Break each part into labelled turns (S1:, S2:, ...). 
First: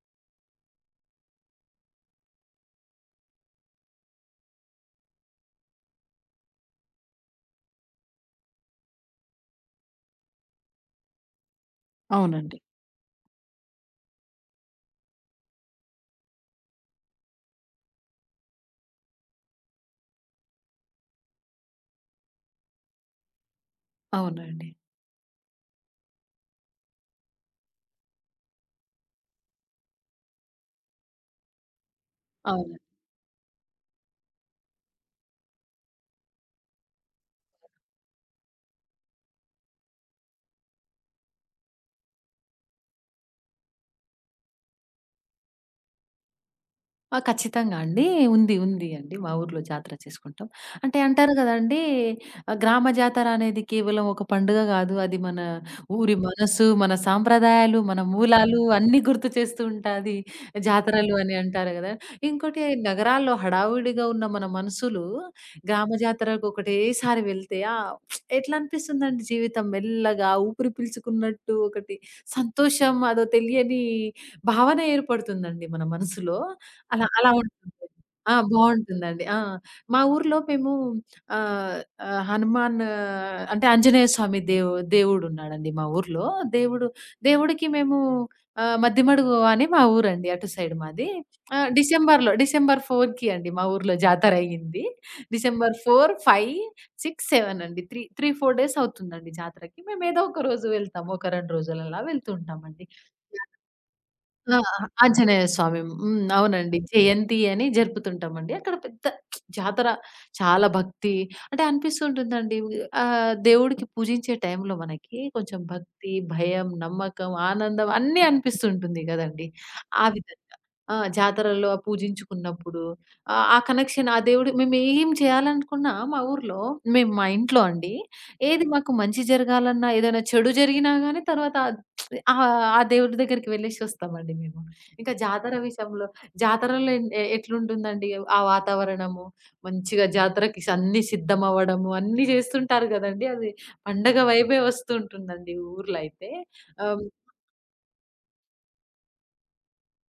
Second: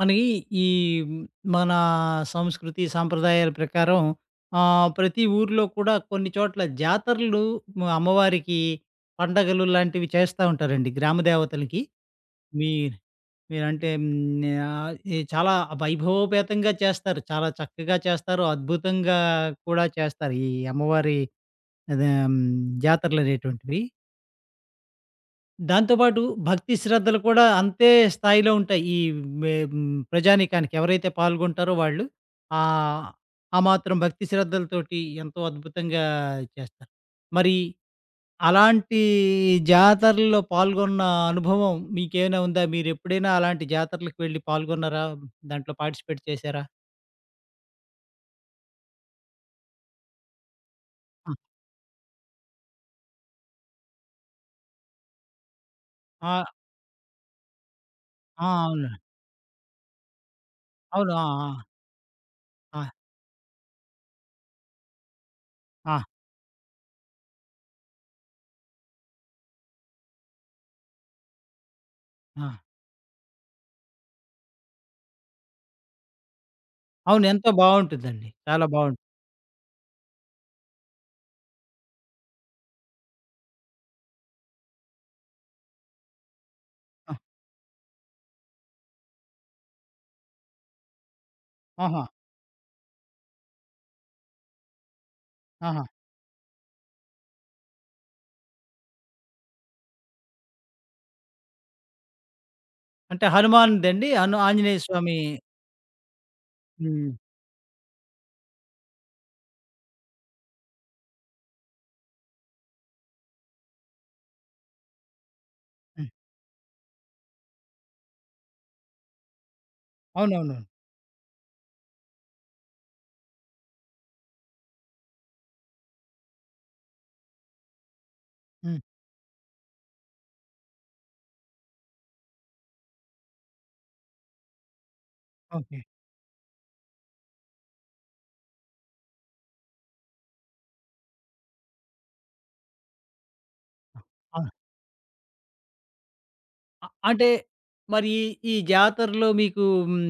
S1: మనకి, ఈ హ్మ్. మన సంస్కృతి సాంప్రదాయాల ప్రకారం ఆహ్, ప్రతి ఊరిలో కూడా కొన్ని చోట్ల జాతరలు అమ్మవారికి పండగలు లాంటివి చేస్తా ఉంటారండి. గ్రామదేవతలకి.
S2: అవునండి.
S1: మీ మీరంటే హ్మ్, ఆహ్, ఎ చాలా వైభవోపేతంగా చేస్తారు, చాలా చక్కగా చేస్తారు, అద్భుతంగా కూడా చేస్తారు. ఈ అమ్మవారి అదే హ్మ్, జాతరలనేటువంటివి.
S2: అవునండి.
S1: దాంతో పాటు భక్తి శ్రద్ధలు కూడా అంతే స్థాయిలో ఉంటాయి. ఈ మె హ్మ్, ప్రజానీకానికి ఎవరైతే పాల్గొంటారో వాళ్ళు.
S2: అవును.
S1: ఆహ్, ఆ మాత్రం భక్తి శ్రద్ధలతోటి ఎంతో అద్భుతంగా చేస్తారు. మరి అలాంటి జాతరలో పాల్గొన్న అనుభవం మీకేమైనా ఉందా? మీరెప్పుడైనా అలాంటి జాతరలకి వెళ్లి పాల్గొన్నారా? దాంట్లో పార్టిసిపేట్ చేసారా?
S2: ఆ! ఖచ్చితంగా అండి. ఉంది, ఉంది అండి. మా ఊరులో జాతర చేసుకుంటాం. అంటే అంటారు
S1: ఆ!
S2: కదండీ ఆహ్, గ్రామ జాతరనేది, కేవలం ఒక పండుగ గాదు. అది మన ఊరి
S1: ఆ!
S2: మనసు, మన సాంప్రదాయాలు, మన
S1: ఆ!
S2: మూలాలు
S1: అవును.
S2: అన్ని గుర్తు చేస్తూ ఉంటాది.
S1: అవును.
S2: జాతరలు
S1: ఆ!
S2: అని
S1: ఆ!
S2: అంటారు కదా! ఇంకోటి
S1: ఆ!
S2: నగరాల్లో హడావుడిగా ఉన్న మన మనసులు, గ్రామ
S1: ఆ!
S2: జాతరకొకటే సారి వెళ్తే ఎట్లా అనిపిస్తుందండి జీవితం మెల్లగా ఊపిరి పీల్చుకున్నట్టు ఒకటి,
S1: ఆ!
S2: సంతోషం అదో తెలియని భావన ఏర్పడుతుందండి మన మనసులో. అలా
S1: అవును.
S2: అలా
S1: ఎంతో
S2: ఉంటుంది.
S1: బావుంటుందండి.
S2: ఆ!
S1: చాలా బావుంటు
S2: బావుంటుందండి. ఆ! మా ఊరిలో మేము ఆహ్, ఆహ్, హనుమాను అంటే ఆంజనేయ స్వామి దేవు దేవుడున్నాడండి మా ఊరిలో. దేవుడు
S1: ఆ!
S2: దేవుడికి మేము ఆహ్, మద్దిమడుగు అని మా ఊరండి. అటు సైడు మాది. ఆహ్,
S1: ఆహా!
S2: డిసెంబర్‌లో డిసెంబర్ 4కి అండి మా ఊర్లో జాతరయ్యింది. డిసెంబర్
S1: ఆహా!
S2: 4, 5, 6, 7 అండి 3 3, 4 డేస్ అవుతుందండి జాతరకి. మేమేదోక రోజు వెళ్తాం. ఒక 2 రోజులలా వెళ్తూ ఉంటామండి.
S1: అంటే
S2: జాత
S1: హనుమాన్‌దండి? అను
S2: ఆ!
S1: ఆంజనేయ స్వామి
S2: ఆంజనేయ స్వామి హ్మ్. అవునండి.
S1: హ్మ్.
S2: జయంతి అని జరుపుతుంటామండి. అక్కడ పెద్ద జాతర చాలా భక్తి అంటే అనిపిస్తుంటుందండి. ఉ ఆహ్, దేవుడికి పూజించే టైంలో మనకి కొంచెం
S1: హ్మ్
S2: భక్తి, భయం, నమ్మకం, ఆనందం అన్నీ అనిపిస్తూ ఉంటుంది కదండీ! ఆ విధంగా.
S1: అవునవును.
S2: ఆ! జాతరలో పూజించుకున్నప్పుడు. ఆ ఆ కనెక్షన్, ఆ దేవుడు మేమేం చేయాలనుకున్నా మా ఊరిలో మేము మా ఇంట్లో అండి, ఏది
S1: హ్మ్.
S2: మాకు మంచి జరగాలన్నా, ఏదైనా చెడు జరిగినా గానీ తర్వాత ఆహ్, ఆ దేవుడి దగ్గరికి వెళ్లేసొస్తామండి మేము. ఇంకా జాతర
S1: ఓకె.
S2: విషయంలో జాతరలో ఎన్ ఎట్లుంటుందండి, ఆ వాతావరణము మంచిగా జాతరకి అన్ని సిద్ధమవ్వడము అన్నీ చేస్తుంటారు కదండీ! అది
S1: అ!
S2: పండగ
S1: ఆ!
S2: వైభే వస్తూ ఉంటుందండి ఊరులో అయితే.
S1: అ
S2: ఆహ్, హ్మ్
S1: అంటే మరి ఈ జాతరలో మీకు హ్మ్,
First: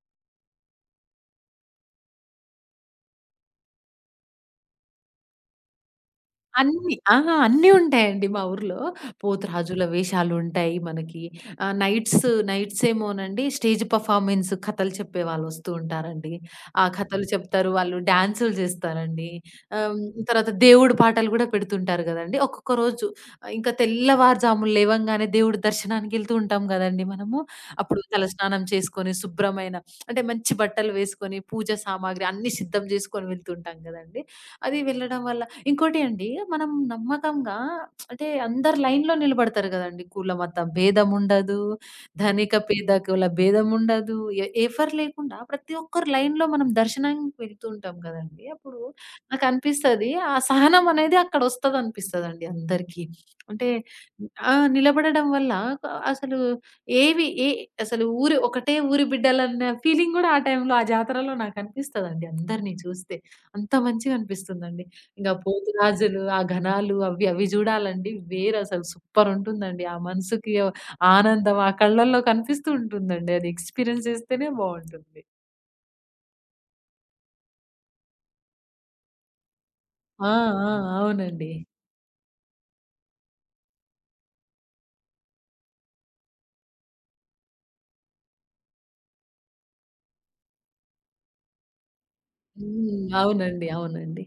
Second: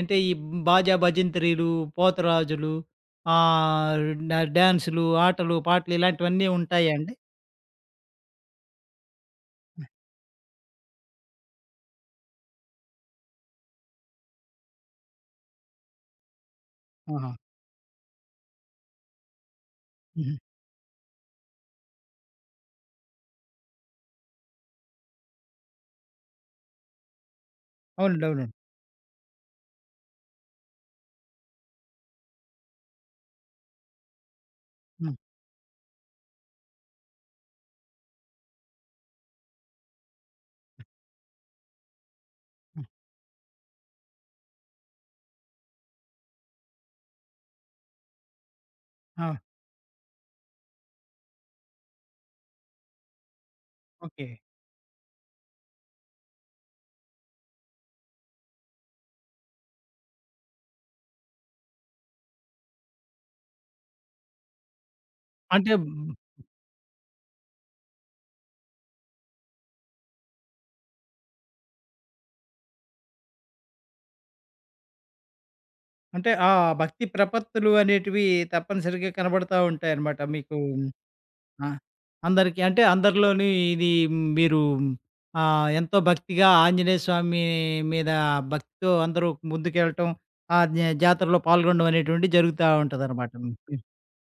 S1: అంటే ఈ భాజా భజంత్రీలు, పోతురాజులు, ఆహ్, డా డ్యాన్సులు, ఆటలు, పాటలు ఇలాంటివన్నీ
S2: అన్నీ.
S1: ఉంటాయాండి?
S2: అహా! అన్నీ ఉంటాయండి మా ఊరులో. పోతురాజుల
S1: ఆ!
S2: వేషాలుంటాయి మనకి, ఆహ్, నైట్స్, నైట్సేమో నండి స్టేజ్ పెర్ఫార్మన్స్ కథలు చెప్పే వాళ్ళొస్తూ ఉంటారండి. ఆ కథలు
S1: ఆహా!
S2: చెప్తారు, వాళ్ళు డాన్సులు జేస్తారండి. ఆహ్, హ్మ్,
S1: హుహు.
S2: తర్వాత దేవుడు పాటలు గూడా పెడుతుంటారు గదండీ! ఒక్కొక్క రోజు, ఆహ్, ఇంకా తెల్లవారు జామున లేవంగానే దేవుడి దర్శనానికి యెళ్తూ ఉంటాందండీ మనము, అప్పుడు తల
S1: అవునండి. అవునండి.
S2: స్నానం చేసుకొని, శుభ్రమైన అంటే మంచి బట్టలు వేసుకొని, పూజా సామాగ్రి అన్ని సిద్ధం చేసుకొని వెళ్తుంటాం కదండీ! అది
S1: హ్మ్.
S2: వెళ్ళడం వల్ల ఇంకోటి అండి మనం నమ్మకంగా అంటే, అందరు లైన్‌లో నిలబడతారు కదండీ! కులమత భేదముండదు ధనిక,
S1: హ్మ్.
S2: పేదకుల భేదముండదు. ఎ ఎవ్వరు లేకుండా ప్రతి ఒక్కరు లైన్‌లో మనం దర్శనానికి వెళ్తూ ఉంటాం కదండీ! అప్పుడు
S1: ఆ!
S2: నాకనిపిస్తది, ఆ సహనమనేది అక్కడొస్తదనిపిస్తది అందరికి. అంటే
S1: ఓకె.
S2: ఆ నిలబడడం వల్ల, నాకు అసలు ఏవి ఎ అసలు ఊరు ఒకటే ఊరు బిడ్డలన్న ఫీలింగ్ గూడా ఆ టైంలో, ఆ జాతరలో నాకనిపిస్తదండి. అందరిని చూస్తే. అంత మంచిగా అనిపిస్తుందండి. ఇంగా
S1: అంటే హ్మ్
S2: పోతురాజులు, ఆ ఘనాలు అవ్వి, అవి జూడాలండి వేరసలు సూపరుంటుందండి. ఆ మనసుకి ఓ ఆనందం ఆ కళ్ళలో కనిపిస్తూ ఉంటుందండి. అది ఎక్స్‌పీరియన్స్ చేస్తేనే బావుంటుంది.
S1: అంటే, ఆ భక్తి ప్రపత్తులు అనేటివీ తప్పనిసరిగా కనబడతా ఉంటాయనమాట
S2: ఆ!
S1: మీకూ
S2: ఆ! అవునండి.
S1: ఆహ్, అందరికి. అంటే, అందరిలోనీ ఇదీ మీరూ ఆహ్, ఎంతో భక్తిగా ఆంజనేయ స్వామీ మీదా భక్తితో అందరూ ముందుకెళ్ళటం, ఆ న్యా జాతరలో పాల్గొనడవనేటువంటిది
S2: హ్మ్.
S1: జరుగుతా
S2: హ్మ్.
S1: ఉంటుందనమాట. హ్మ్.
S2: అవునండి.
S1: హు.
S2: అవునండి.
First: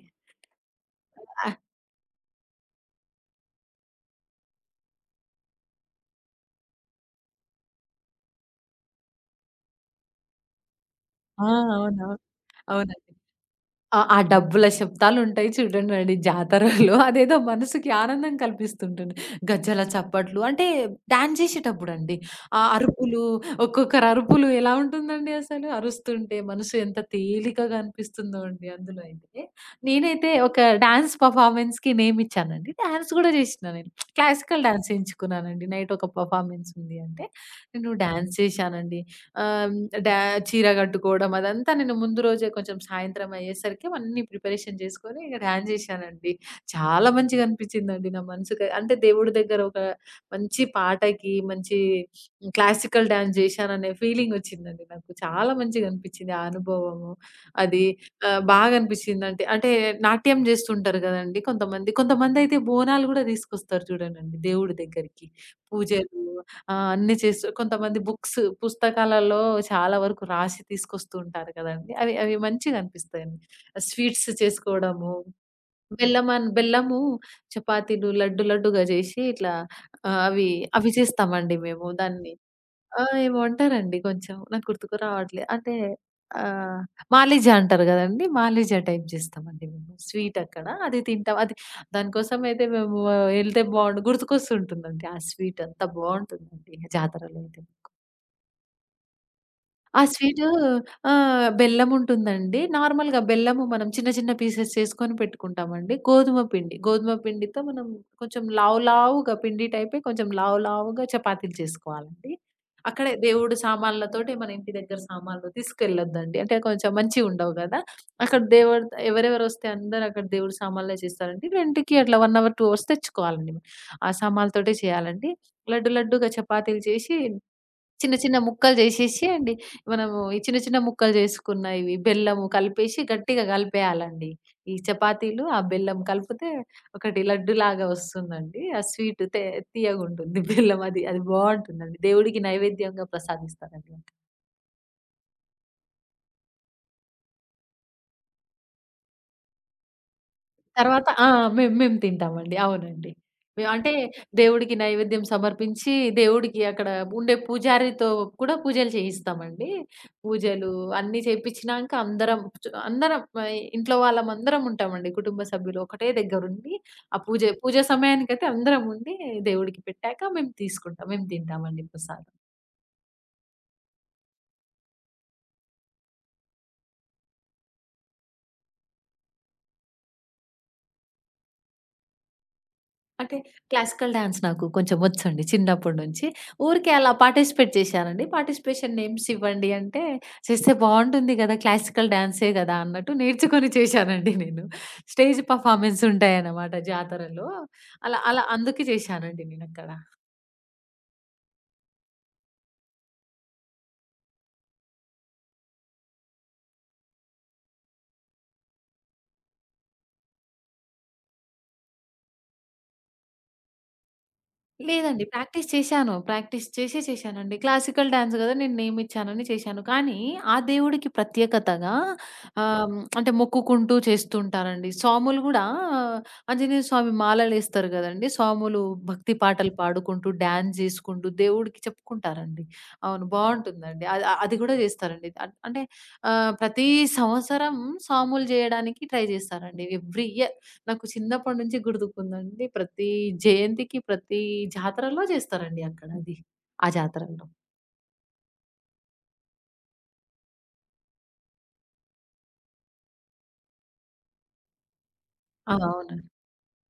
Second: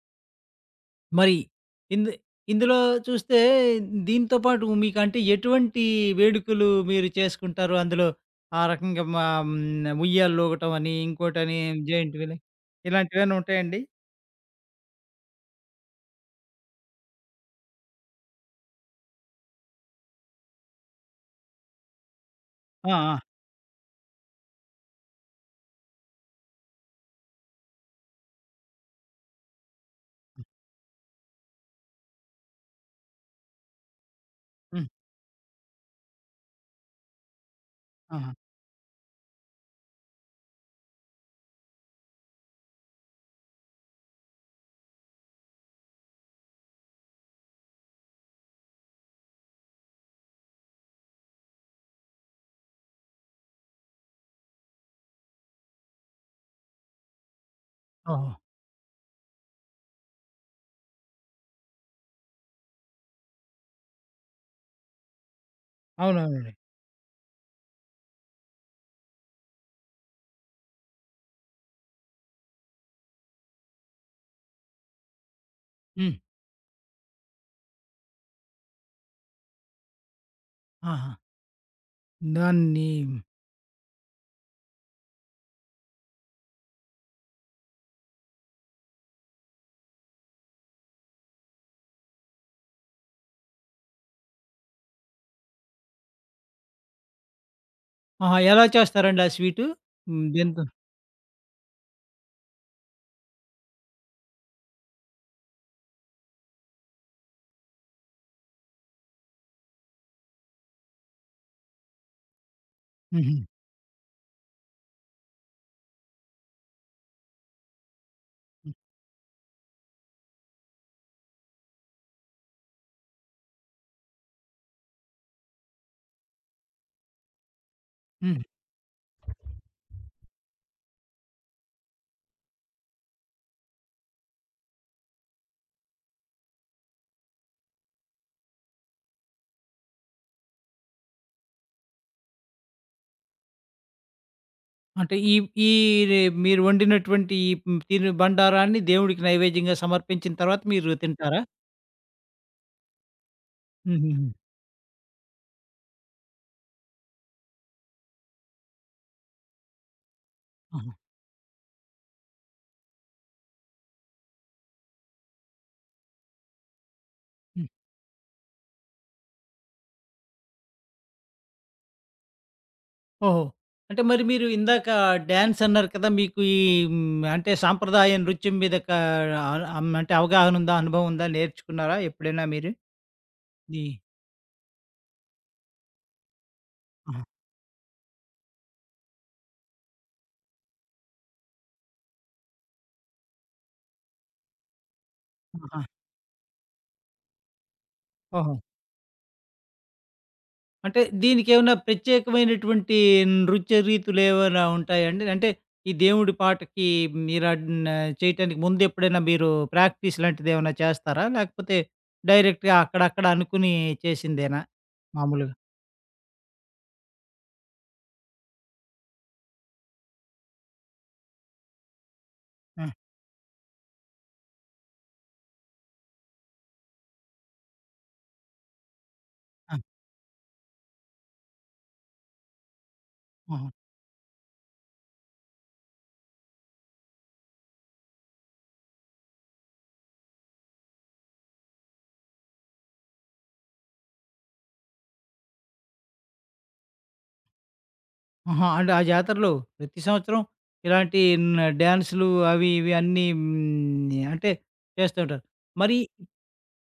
S1: మరి
S2: ఆ!
S1: ఇందె ఇందులో చూస్తే దీనితో పాటూ మీకంటే, ఎటువంటీ వేడుకలూ మీరు చేసుకుంటారు. అందులో ఆ రకంగా మా హ్మ్. ఉయ్యాలలూగటమనీ,
S2: ఆ!
S1: ఇంకోటనీ, హ్మ్.
S2: అవును.
S1: జైంట్ వీలె,
S2: అవునండి.
S1: ఇలాంటివేవన్నుంటాయండి?
S2: ఆ ఆ డబ్బుల శబ్దాలుంటాయి చూడండండి జాతరలో అదేదో మనసుకి ఆనందం కల్పిస్తుంటుంటుంది. గజ్జల చప్పట్లు. అంటే, డ్యాన్ జేషేటప్పుడండీ. ఆ
S1: ఆ! ఆ!
S2: అరుపులు, ఒక్కొక్కరరుపులు ఎలా ఉంటుందండి అసలు అరుస్తుంటే, మనసు ఎంత తేలికగా అనిపిస్తుందో అండి అందులో అయితే. నేనైతే
S1: హ్మ్.
S2: ఒక డాన్స్ పెర్ఫార్మన్స్‌కి నేమిచ్చానండి. డ్యాన్స్ గూడా జేషినా నేను. క్లాసికల్
S1: హ్మ్.
S2: డాన్సెంచుకున్నానండి. నైటొక పెర్ఫార్మన్సుంది అంటే, నేను
S1: ఆహా!
S2: డాన్స్ చేశానండి. ఆహ్, హ్మ్, డా చీర గట్టుకోడం అదంతా నేను ముందు రోజే కొంచెం సాయంత్రమయ్యేసరికి అన్నీ ప్రిపరేషన్ జేసుకోనీ, ఇక డాన్స్ జేషానండి. చాలా మంచిగా అనిపిచ్చిందండి నా మనసుకి. అంటే, దేవుడి దగ్గర ఒక మంచి పాటకి, మంచీ క్లాసికల్ డాన్స్ జేషాననే ఫీలింగొచ్చిందండి నాకు. చాలా మంచిగనిపిచ్చింది ఆ అనుభవము, అదీ
S1: ఓహో!
S2: ఆహ్, బాగనిపిచ్చిందంటి. అంటే, నాట్యం జేస్తుంటారు గదండీ కొంతమంది, కొంతమందయితే బోనాలు గూడా దీసుకొస్తారు జూడండండి దేవుడి దగ్గరికి. పూజలూ
S1: అవునవునండి.
S2: ఆహ్, అన్నీ చేస్తరు. కొంతమంది బుక్స్, పుస్తకాలల్లో చాలా వరకు రాసి తీసుకొస్తూ ఉంటారు కదండీ, అవి అవి మంచిగనిపిస్తాయండి. ఆహ్, స్వీట్స్ చేసుకోడము,
S1: హ్మ్.
S2: బెల్లమన్ బెల్లము, చపాతీలు, లడ్డు లడ్డుగా జేషి ఇట్లా ఆహ్, అవీ అవి
S1: ఆహా!
S2: చేస్తామండి మేము. దాన్ని
S1: దాన్నీ
S2: ఆహ్, ఏమో అంటారండి, కొంచెం నాకు గుర్తుకు రావట్లే. అంటే, ఆహ్, మాలిజ అంటారు గదండీ, మాలిజ టైప్ జేస్తామండి మేము. స్వీటక్కడా అది తింటాం. అది దాని కోసమయితే మేమూ ఎళ్తే బావుండు. గుర్తుకొస్తుంటుందండి ఆ స్వీటు. అంత బావుంటుందండి జాతరలోదింకా.
S1: ఆహా! ఎలా చేస్తారండి ఆ స్వీటు,
S2: ఆ
S1: హ్మ్.
S2: స్వీటూ
S1: దేంతో?
S2: ఆహ్, బెల్లముంటుందండి. నార్మల్‌గా బెల్లము మనం చిన్న చిన్న పీసెస్ చేసుకొని పెట్టుకుంటామండి. గోధుమ పిండి, గోధుమ పిండితో మనం కొంచెం లావు లావుగా పిండి టైపే కొంచెం లావు లావుగా చపాతీలు చేసుకోవాలండి. అక్కడే
S1: హుహు.
S2: దేవుడు సామాన్లతోటే, మన ఇంటి దగ్గర సామాన్లు తీసుకెళ్లొద్దండి. అంటే కొంచెం మంచివి ఉండవు కదా! అక్కడ
S1: హ్మ్.
S2: దేవుడు, ఎవరెవరు వస్తే అందరూ అక్కడ దేవుడి సామాన్లు చేస్తారండి. రెంట్‌కి అట్లా 1 అవర్, 2 అవర్స్ తెచ్చుకోవాలండి. ఆ సామాన్లతోటే చేయాలండి. లడ్డు, లడ్డులాగా చపాతీలు చేసి చిన్న చిన్న
S1: హ్మ్.
S2: ముక్కలు జేసేసి అండి. మనము ఈ చిన్న చిన్న ముక్కలు చేసుకున్నవి బెల్లం కలిపేసి గట్టిగా కలిపేయాలండి. ఈ చపాతీలు, ఆ బెల్లం కలిపితే ఒకటి లడ్డులాగా వస్తుందండి. ఆ స్వీట్ తే తియ్యగా ఉంటుంది. బెల్లం అది, అది బావుంటుందండి. దేవుడికి నైవేద్యంగా ప్రసాదిస్తారండి.
S1: అంటే ఈ ఈ రె మీరు వండినటువంటి ఈ హ్మ్, తిను బండారాన్ని దేవుడికి నైవేద్యంగా సమర్పించిన తర్వాత మీరు
S2: తర్వాత ఆ!
S1: తింటారా?
S2: మేము మేము తింటామండి. అవునండి. అంటే
S1: హుహుహు.
S2: దేవుడికి నైవేద్యం సమర్పించి, దేవుడికి అక్కడ ఉండే పూజారితో కూడా పూజలు చేయిస్తామండి. పూజలు
S1: ఆహా!
S2: అన్నీ చేపించినాక అందరం, అందరం ఆహ్, ఇ ఇంట్లో వాళ్ళం అందరం ఉంటామండి. కుటుంబ సభ్యులు ఒకటే దగ్గర ఉండి, ఆ పూజ,
S1: హ్మ్.
S2: పూజ సమయానికైతే అందరం ఉండి దేవుడికి పెట్టాక మేము తీసుకుంటాం, మేము తింటామండి ప్రసాదం.
S1: ఓహో! అంటే మరి మీరు ఇందాక డాన్సన్నారు కదా! మీకు ఈ అంటే సాంప్రదాయ నృత్యం మీద కా ఆహ్, అం అంటే అవగాహన ఉందా? అనుభవం ఉందా? నేర్చుకున్నారా ఎప్పుడైనా మీరు?
S2: అంటే
S1: నీ
S2: క్లాసికల్ డాన్స్ నాకు కొంచెం వచ్చండి చిన్నప్పటి నుంచి. ఊరికే అలా
S1: ఆ!
S2: పార్టిసిపేట్ చేశానండి. పార్టిసిపేషన్ నేమ్స్ ఇవ్వండి అంటే చేస్తే బావుంటుంది గదా! క్లాసికల్ డాన్సే గదా అన్నట్టు నేర్చుకొని చేశానండి నేను. స్టేజ్
S1: ఆహా!
S2: పెర్ఫార్మన్స్ ఉంటాయన్నమాట జాతరలో. అలా అలా
S1: ఓహో!
S2: అందుకే చేశానండి నేను అక్కడ.
S1: అంటే దీనికి ఏమైనా ప్రత్యేకమైనటువంటి నృత్య రీతులు ఏమైనా ఉంటాయా అండి? అంటే ఈ దేవుడి పాటకి మీరన్ చేయటానికి ముందెప్పుడైనా మీరు ప్రాక్టీస్ లాంటిది ఏమైనా చేస్తారా? లేకపోతే డైరెక్ట్‌గా అక్కడ అక్కడ అనుకోని చేసిందేనా
S2: లేదండి.
S1: మామూలుగా?
S2: ప్రాక్టీస్ చేశాను. ప్రాక్టీస్ చేసే చేశానండి. క్లాసికల్ డాన్స్ గదా! నేను నేమిచ్చానని చేశాను. కానీ ఆ దేవుడికి ప్రత్యేకతగా
S1: ఆ!
S2: ఆహ్, అంటే మొక్కుకుంటూ చేస్తూ ఉంటారండి. స్వాములు గూడా ఆంజనేయ స్వామి మాలలు ఎస్తరు గదండీ! స్వాములు భక్తి పాటలు
S1: ఆ!
S2: పాడుకుంటూ డాన్స్ జేసుకుంటూ దేవుడికి చెప్పుకుంటారండి. అవును.
S1: హుహు.
S2: బావుంటుందండి. అ అది కూడా జేస్తారండి. ఆహ్, అంటే ఆహ్, ప్రతి సంవత్సరం సాములు జేయడానికి ట్రై జేస్తారండి. ఎవ్రి ఇయర్ నాకు చిన్నప్పటి నుంచి గుర్తుకుందండి ప్రతి జయంతికి ప్రతి జాతరలో చేస్తారండి అక్కడ అది ఆ జాతరలో.
S1: ఆహా! అంటే ఆ జాతరలో ప్రతి సంవత్సరం ఇలాంటీ న డ్యాన్సులు అవీ, ఇవీ అన్నీ హ్మ్, య అంటే, చేస్తుంటారు.
S2: ఆ!
S1: మరీ
S2: అవునండి.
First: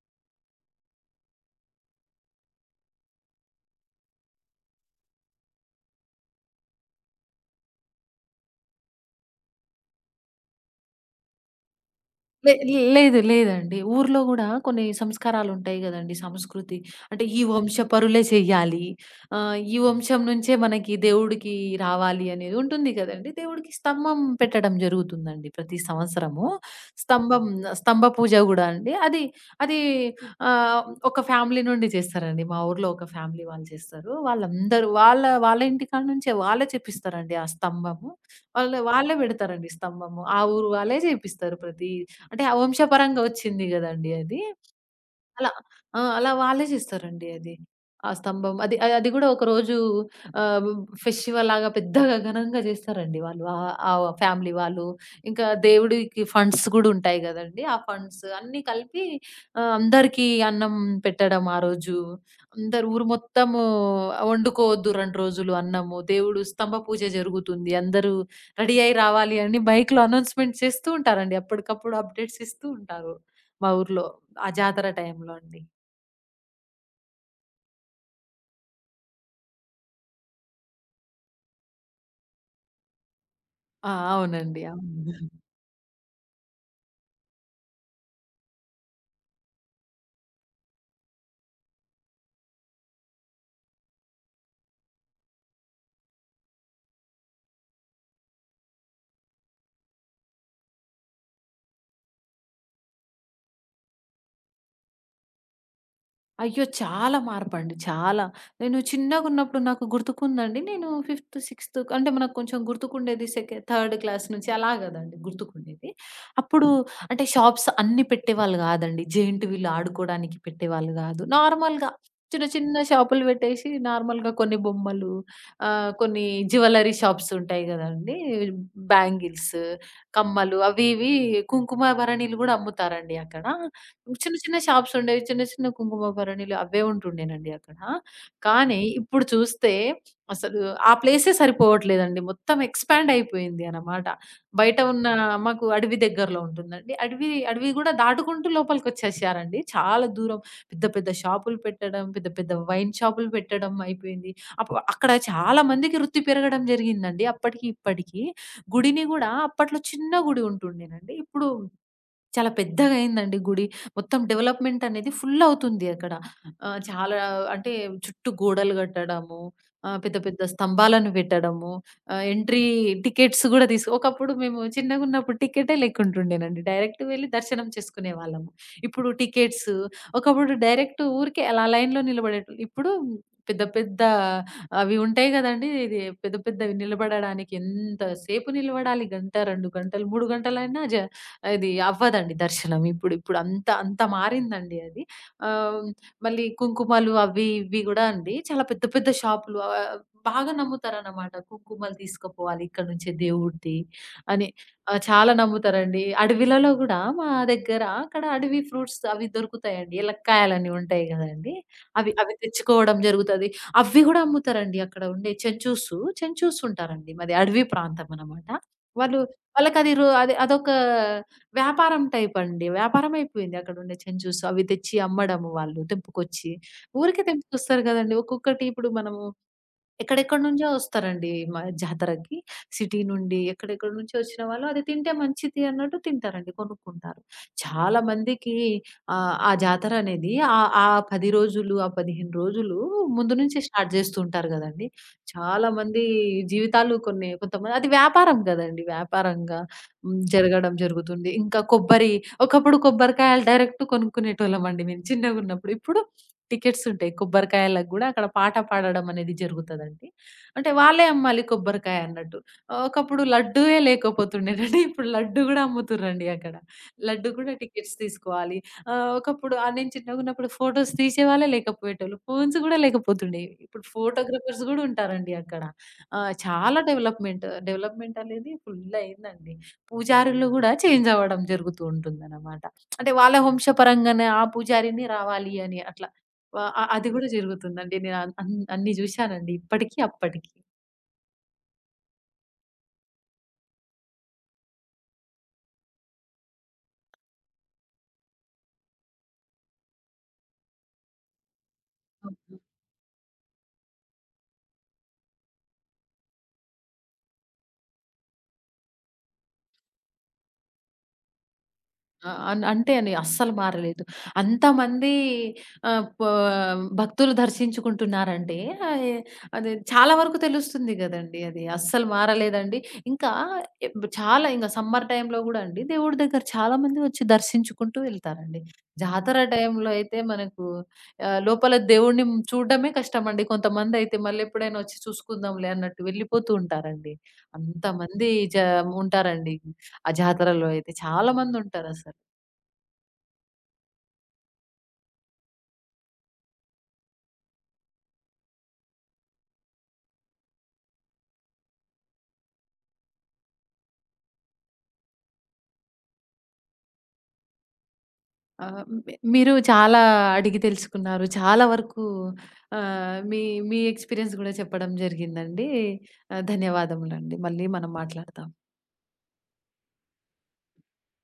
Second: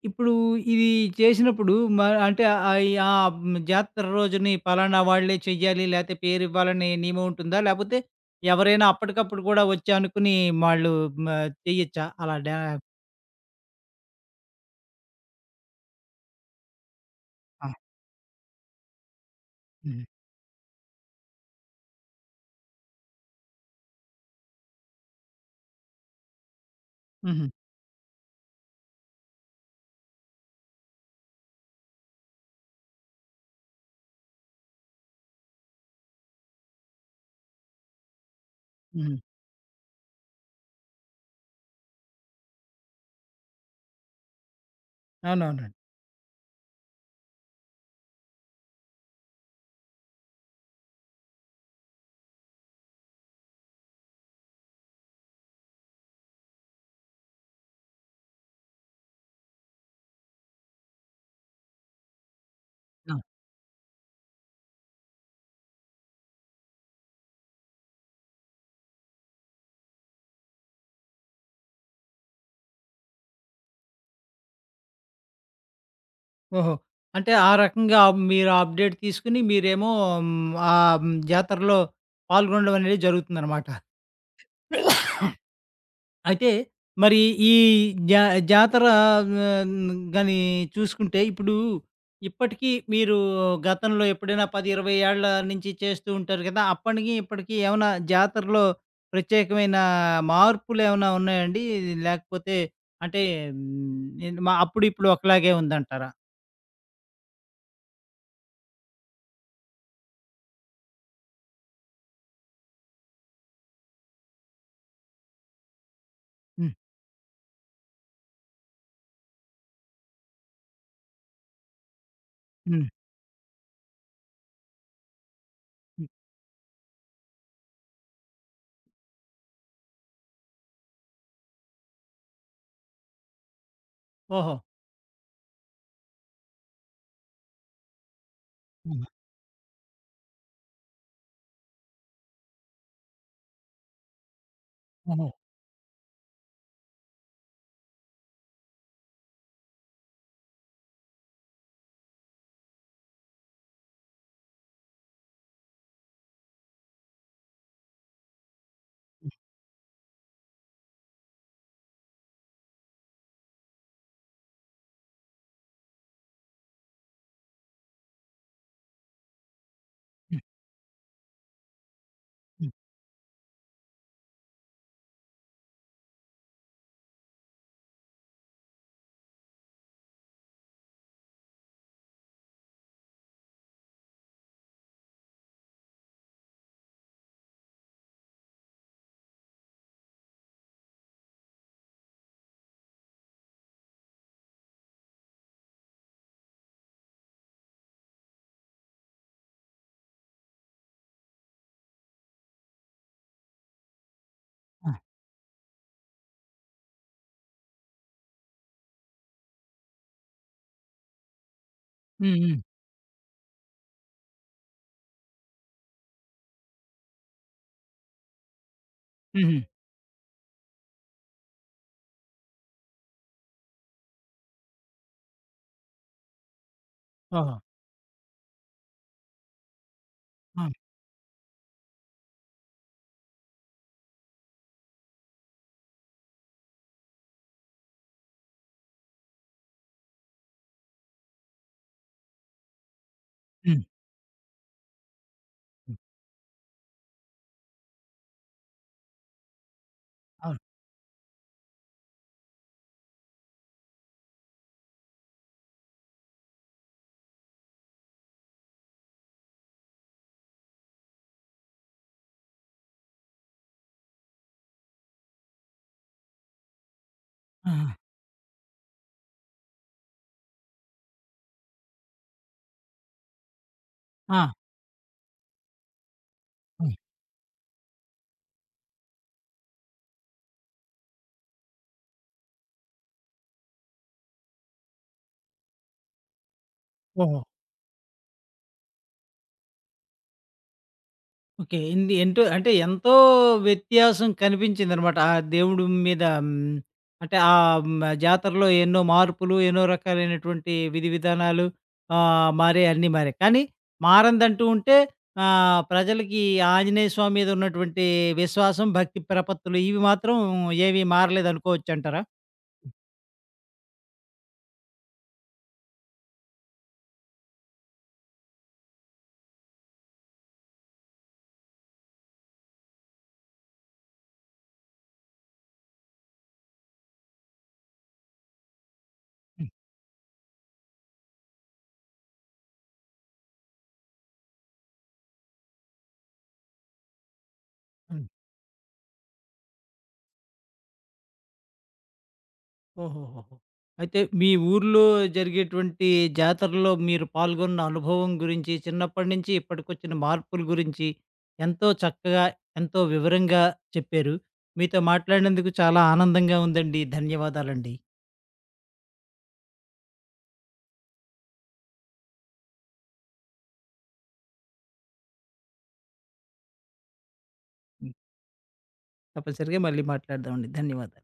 S1: ఇప్పుడూ ఇదీ చేసినప్పుడు, మా అంటే, ఆహ్, యా హ్మ్, జాతర రోజుని పలానా వాళ్ళే చెయ్యాలి, లేతే పేరివ్వాలనే నియమముంటుందా, లేపోతే ఎవరైనా అప్పడికప్పుడు గూడా ఒచ్చి అనుకునీ వాళ్ళూ మ చెయ్యచ్చా అలా
S2: లే
S1: డా
S2: లేదు లేదండి. ఊరులో గూడా కొన్ని సంస్కారాలుంటాయి గదండి, సంస్కృతి. అంటే, ఈ
S1: ఆ!
S2: వంశపరులే చెయ్యాలి, ఆహ్, ఈ
S1: హుహు.
S2: వంశం నుంచే మనకి దేవుడికీ రావాలి అనేది ఉంటుంది గదండి! దేవుడికి స్తంభం పెట్టడం జరుగుతుందండి ప్రతి సంవత్సరమూ.
S1: హుహు.
S2: స్తంభం ఆహ్, స్తంభ పూజ గూడా అండి. అది అదీ ఆహ్, ఒక ఫ్యామిలీ నుండి జేస్తారండి. మా ఊరులో ఒక ఫ్యామిలీ వాళ్ళు చేస్తారూ. వాళ్ళందరు వాళ్ళా వాళ్ళ ఇంటికాడ నుంచే, వాళ్ళే చెప్పిస్తారండి ఆ స్తంభము. వాళ్ళె, వాళ్ళే
S1: హుహు.
S2: బెడతారండి స్తంభము. ఆ ఊరు వాళ్ళే జేపిస్తారు ప్రతీ అంటే, ఆ వంశపరంగా ఒచ్చింది గదండీ అది, అలా.
S1: అవునవునండి.
S2: ఆ! అలా వాళ్ళే జేస్తారండి అది. ఆ స్తంభం, అది ఆహ్, అది గూడా ఒకరోజూ ఆహ్, బ్-బ్ ఫెస్టివల్‌లాగా పెద్దగా ఘనంగా జేస్తారండి వాళ్ళు, ఆహ్, ఆ ఫ్యామిలీ వాళ్ళు, ఇంకా దేవుడికి ఫండ్స్ గూడుంటాయి గదండీ, ఆ ఫండ్స్ అన్నీ కలిపి, ఆహ్, అందరికీ అన్నం పెట్టడం ఆ రోజూ, అందరు ఊరు
S1: ఆ!
S2: మొత్తమూ ఆహ్, ఒండుకోవద్దు 2 రోజులు అన్నము, దేవుడు స్తంభ పూజ జరుగుతుంది అందరూ రెడీ అయ్యి రావాలి అని మైక్‌లో అనౌన్స్‌మెంట్ చేస్తూ ఉంటారండి అప్పడికప్పుడు అప్‌డేట్సిస్తూ ఉంటారు, మా ఊరులో ఆ జాతర టైంలో అండి.
S1: ఓహో! అంటే ఆ రకంగా మీరు అప్‌డేట్ తీసుకొని మీరేమో హ్మ్. ఆ జాతరలో పాల్గొనడం అనేది జరుగుతుందనమాట.
S2: ఆ! అవునండి. అవును.
S1: అయితే మరి ఈ జా జాతర గ గాని చూసుకుంటే ఇప్పుడు ఇప్పటికీ మీరు గతంలో ఎప్పుడైనా 10, 20 ఏళ్ళ నుంచి చేస్తూ ఉంటారు గదా! అప్పడికి ఇప్పడికి ఏమన్నా జాతరలో ప్రత్యేకమైన మార్పులు ఏమైనా ఉన్నాయా అండి? లేకపోతే అంటే హ్మ్, నె మా అప్పుడు ఇప్పుడు ఒకలాగే ఉందంటారా?
S2: అయ్యో! చాలా మార్పండి చాలా. నేను చిన్నగున్నప్పుడు నాకు గుర్తుకుందండి. నేను ఫిఫ్త్, సిక్స్త్ అంటే మనకు కొంచెం గుర్తుకుండేది సెక థర్డ్ క్లాస్ నుంచి అలా గదండి! గుర్తుకుండేది. అప్పుడు
S1: హ్మ్.
S2: అంటే షాప్స్ అన్నీ పెట్టేవాళ్ళు గాదండి. జయింట్ వీల్ ఆడుకోవడానికి పెట్టేవాళ్ళు గాదు. నార్మల్‌గా చిన్న చిన్న
S1: హ్మ్.
S2: షాపులు పెట్టేశి నార్మల్‌గా కొన్ని బొమ్మలు ఆహ్, కొన్ని జ్యువెల్లరీ షాప్స్ ఉంటాయి గదండీ! బ్యాంగిల్స్, కమ్మలు అవి ఇవీ కుంకుమ భరణిలు గూడా అమ్ముతారండి అక్కడ. చిన్న
S1: ఓహో!
S2: చిన్న షాప్స్ ఉండేవి. చిన్న చిన్న కుంకుమ భరణిలు అవ్వే ఉంటుండేనండి అక్కడ. కానీ
S1: అవునా!
S2: ఇప్పుడు చూస్తే అసలు ఆ ప్లేసే సరిపోవట్లేదండి. మొత్తం ఎక్స్‌పాండ్ అయిపోయింది అన్నమాట. బయట ఉన్న
S1: ఓహో!
S2: మాకు అడవి దగ్గరలో ఉంటుందండి. అడవి, అడవి గూడా దాటుకుంటూ లోపలికొచ్చేశారండి. చాలా దూరం. పెద్ద పెద్ద షాప్లు పెట్టడం పెద్ద పెద్ద వైన్ షాపులు పెట్టడం అయిపోయింది. అప్పు అక్కడ చాలా చాలా మందికి వృత్తి పెరగడం జరిగిందండి, అప్పటికి ఇప్పడికి. గుడిని గూడా
S1: హ్మ్.
S2: అప్పట్లో చిన్న గుడి ఉంటుండేనండి. ఇప్పుడు చాలా పెద్దగయిందండి గుడి. మొత్తం డెవలప్‌మెంట్ అనేది ఫుల్ అవుతుంది అక్కడ. ఆహ్, చాలా అంటే చుట్టూ గోడలు గట్టడము ఆహ్, పెద్ద పెద్ద స్తంభాలను పెట్టడము ఆహ్, ఎంట్రీ టికెట్స్ గూడా దీస్ ఒకప్పుడు మేము చిన్నగున్నప్పుడు టికెట్టే లేక్కుంటుండేనండి డైరెక్ట్ వెళ్లి దర్శనం చేసుకునేవాళ్ళం. ఇప్పుడు టికెట్స్ ఒకప్పుడు డైరెక్ట్ ఊరికే అలా లైన్‌లో నిలబడేటోల్ ఇప్పుడు పెద్ద పెద్ద అవి ఉంటాయి గదండీ! ఇదీ పెద్ద పెద్దవి నిలబడడానికి ఎంత సేపు నిలబడాలి. గంట, 2 గంటలు 3 గంటలయినా జ అది అవ్వదండి దర్శనం ఇప్పుడు ఇప్పుడంత అంత మారిందండి అది ఆహ్, మళ్ళీ కుంకుమలు అవ్వి ఇవ్వి గూడా అండి. చాలా పెద్ద పెద్ద షాపులు ఆహ్, బాగా నమ్ముతారనమాట. కుంకుమలు తీసుకుపోవాలి ఇక్కడి నుంచే దేవుడిది అని.
S1: ఆ!
S2: ఆహ్, చాలా నమ్ముతారండి అడవిలలో గూడా మా దగ్గర అక్కడ అడవి ఫ్రూట్స్ అవి దొరుకుతాయండి ఎలక్కాయలని ఉంటాయి గదండీ! అవి, అవి
S1: హుహు.
S2: తెచ్చుకోవడం జరుగుతది. అవి గూడా అమ్ముతరండి అక్కడ ఉండే చెంచూసు. చెంచూస్ ఉంటారండి. మాది అడవి ప్రాంతం అనమాట. వాళ్ళు
S1: హుహు.
S2: వాళ్ళకది రు అది అదొక వ్యాపారం టైప్ అండి. వ్యాపారం అయిపోయింది అక్కడుండే చెంచూస్ అవి తెచ్చి అమ్మడము, వాళ్ళు తెంపుకొచ్చి. ఊరికే
S1: ఓహో!
S2: తెంపుకొస్తారు గదండీ! ఒక్కొక్కటి ఇప్పుడు మనము ఎక్కడెక్కడ నుంచో
S1: ఆ!
S2: వస్తారండి మా జాతరకి. సిటీ నుండి, ఎక్కడెక్కడి నుంచో వచ్చిన వాళ్ళు అది తింటే మంచిది అన్నట్టు తింటారండి. కొనుక్కుంటారు. చాలామందికి ఆహ్, ఆ జాతరనేది ఆహ్, ఆ 10 రోజులు ఆ 15 రోజులు ముందు నుంచే
S1: హ్మ్.
S2: స్టార్ట్ జేస్తూంటారు గదండీ! చాలా
S1: హ్మ్.
S2: మంది జీవితాలు కొన్ని కొంతమంది అది వ్యాపారం గదండీ! వ్యాపారంగా హ్మ్.
S1: అవును.
S2: జరగడం జరుగుతుంది. ఇంకా కొబ్బరి ఒకప్పుడు కొబ్బరికాయలు డైరెక్ట్ కొనుక్కునేటోళ్ళమండి మేం చిన్నగున్నప్పుడు. ఇప్పుడు టికెట్స్ ఉంటాయి. కొబ్బరికాయలకు గూడా అక్కడ పాట పాడడం అనేది జరుగుతదండి. అంటే వాళ్ళే అమ్మాలి కొబ్బరికాయన్నట్టు. ఒకప్పుడు లడ్డూయే లేకపోతుండేనండి ఇప్పుడు లడ్డు గూడా అమ్ముతుర్రండి అక్కడ. లడ్డు గూడా టికెట్స్
S1: ఆహా!
S2: తీసుకోవాలి. ఆహ్, ఒకప్పుడు ఆహ్, నేను చిన్నగున్నప్పుడు ఫోటోస్ తీసేవాళ్లే లేకపోయేటోళ్ళు ఫోన్స్ గూడా లేకపోతుండేయి. ఇప్పుడు
S1: ఆ!
S2: ఫోటోగ్రాఫర్స్ గూడా ఉంటారండి అక్కడ. ఆహ్, చాలా
S1: హ్మ్.
S2: డెవలప్‌మెంట్. డెవలప్‌మెంట్ అనేది ఫుల్లయిందండి. పూజారులు గూడా చేంజ్ అవ్వడం జరుగుతూ ఉంటుందన్నమాట. అంటే వాళ్ళ వంశ పరంగానే ఆ పూజారినే రావాలి అని అట్లా వ అ అది కూడా
S1: ఓహో!
S2: జరుగుతుందండి నేనన్ అన్ అన్ని జూశానండి ఇప్పటికి అప్పటికి.
S1: ఓకే. ఏంది ఏంటో అంటే, ఎంతో వ్యత్యాసం కనిపించిందనమాట ఆ దేవుడు మీదా హ్మ్, అంటే, ఆహ్, హ్మ్, జాతరలో ఎన్నో మార్పులు, ఎన్నో రకాలైనటువంటి విధివిధానాలు, ఆహ్,
S2: కంప్లీ
S1: మారాయన్ని మారాయి, కానీ మారనదంటూ ఉంటే, ఆహ్, ప్రజలకీ ఆంజనేయ స్వామి మీదున్నటువంటీ విశ్వాసం, భక్తి ప్రపత్తులు. ఇవి మాత్రం ఏవీ మారలేదనుకోవచ్చంటారా?
S2: అ అన్ అంతే
S1: హ్మ్.
S2: అండి, అస్సలు మారలేదు. అంతమందీ ఆహ్, పా భక్తులు దర్శించుకుంటున్నారంటే, అయె అది చాలా వరుకు తెలుస్తుంది గదండీ అది. అస్సలు మారలేదండి. ఇంకా ఇబ్ చాలా ఇంగ సమ్మర్ టైమ్‌లో గూడా అండి, దేవుడు దగ్గర చాలా మంది ఒచ్చి దర్శించుకుంటూ వెళ్తారండి. జాతర
S1: హ్మ్.
S2: టైంలో అయితే, మనకూ ఆహ్, లోపల దేవుడుని హ్మ్, చూడడమే కష్టమండి. కొంతమందయితే మళ్ళెప్పుడైనా ఒచ్చి చూసుకుందాంలే అన్నట్టు వెళ్ళిపోతూ ఉంటారండి.
S1: హ్మ్.
S2: అంతమందీ చాం ఉంటారండి ఆ జాతరలో అయితే. చాలామందుంటారసలు.
S1: ఓహోహోహో! అయితే, మీ ఊరులో జరిగేటువంటీ జాతరలో మీరు పాల్గొన్న అనుభవం గురించి, చిన్నప్పడినించి ఇప్పడికొచ్చిన మార్పుల గురించి, ఎంతో చక్కగా, ఎంతో వివరంగా చెప్పారు. మీతో మాట్లాడినందుకు చాలా ఆనందంగా ఉందండి. ధన్యవాదాలండి.
S2: ఆహ్, మి మీరూ చాలా అడిగి తెలుసుకున్నారు. చాలా వరుకూ ఆహ్, మీ మీ ఎక్స్‌పీరియన్స్ గూడా చెప్పడం జరిగిందండీ, ఆహ్, ధన్యవాదములండి. మళ్ళీ మనం
S1: హ్మ్.
S2: మాట్లాడతాం.
S1: తప్పనిసరిగా మళ్ళీ మాట్లాడదామండి. ధన్యవాదాలు.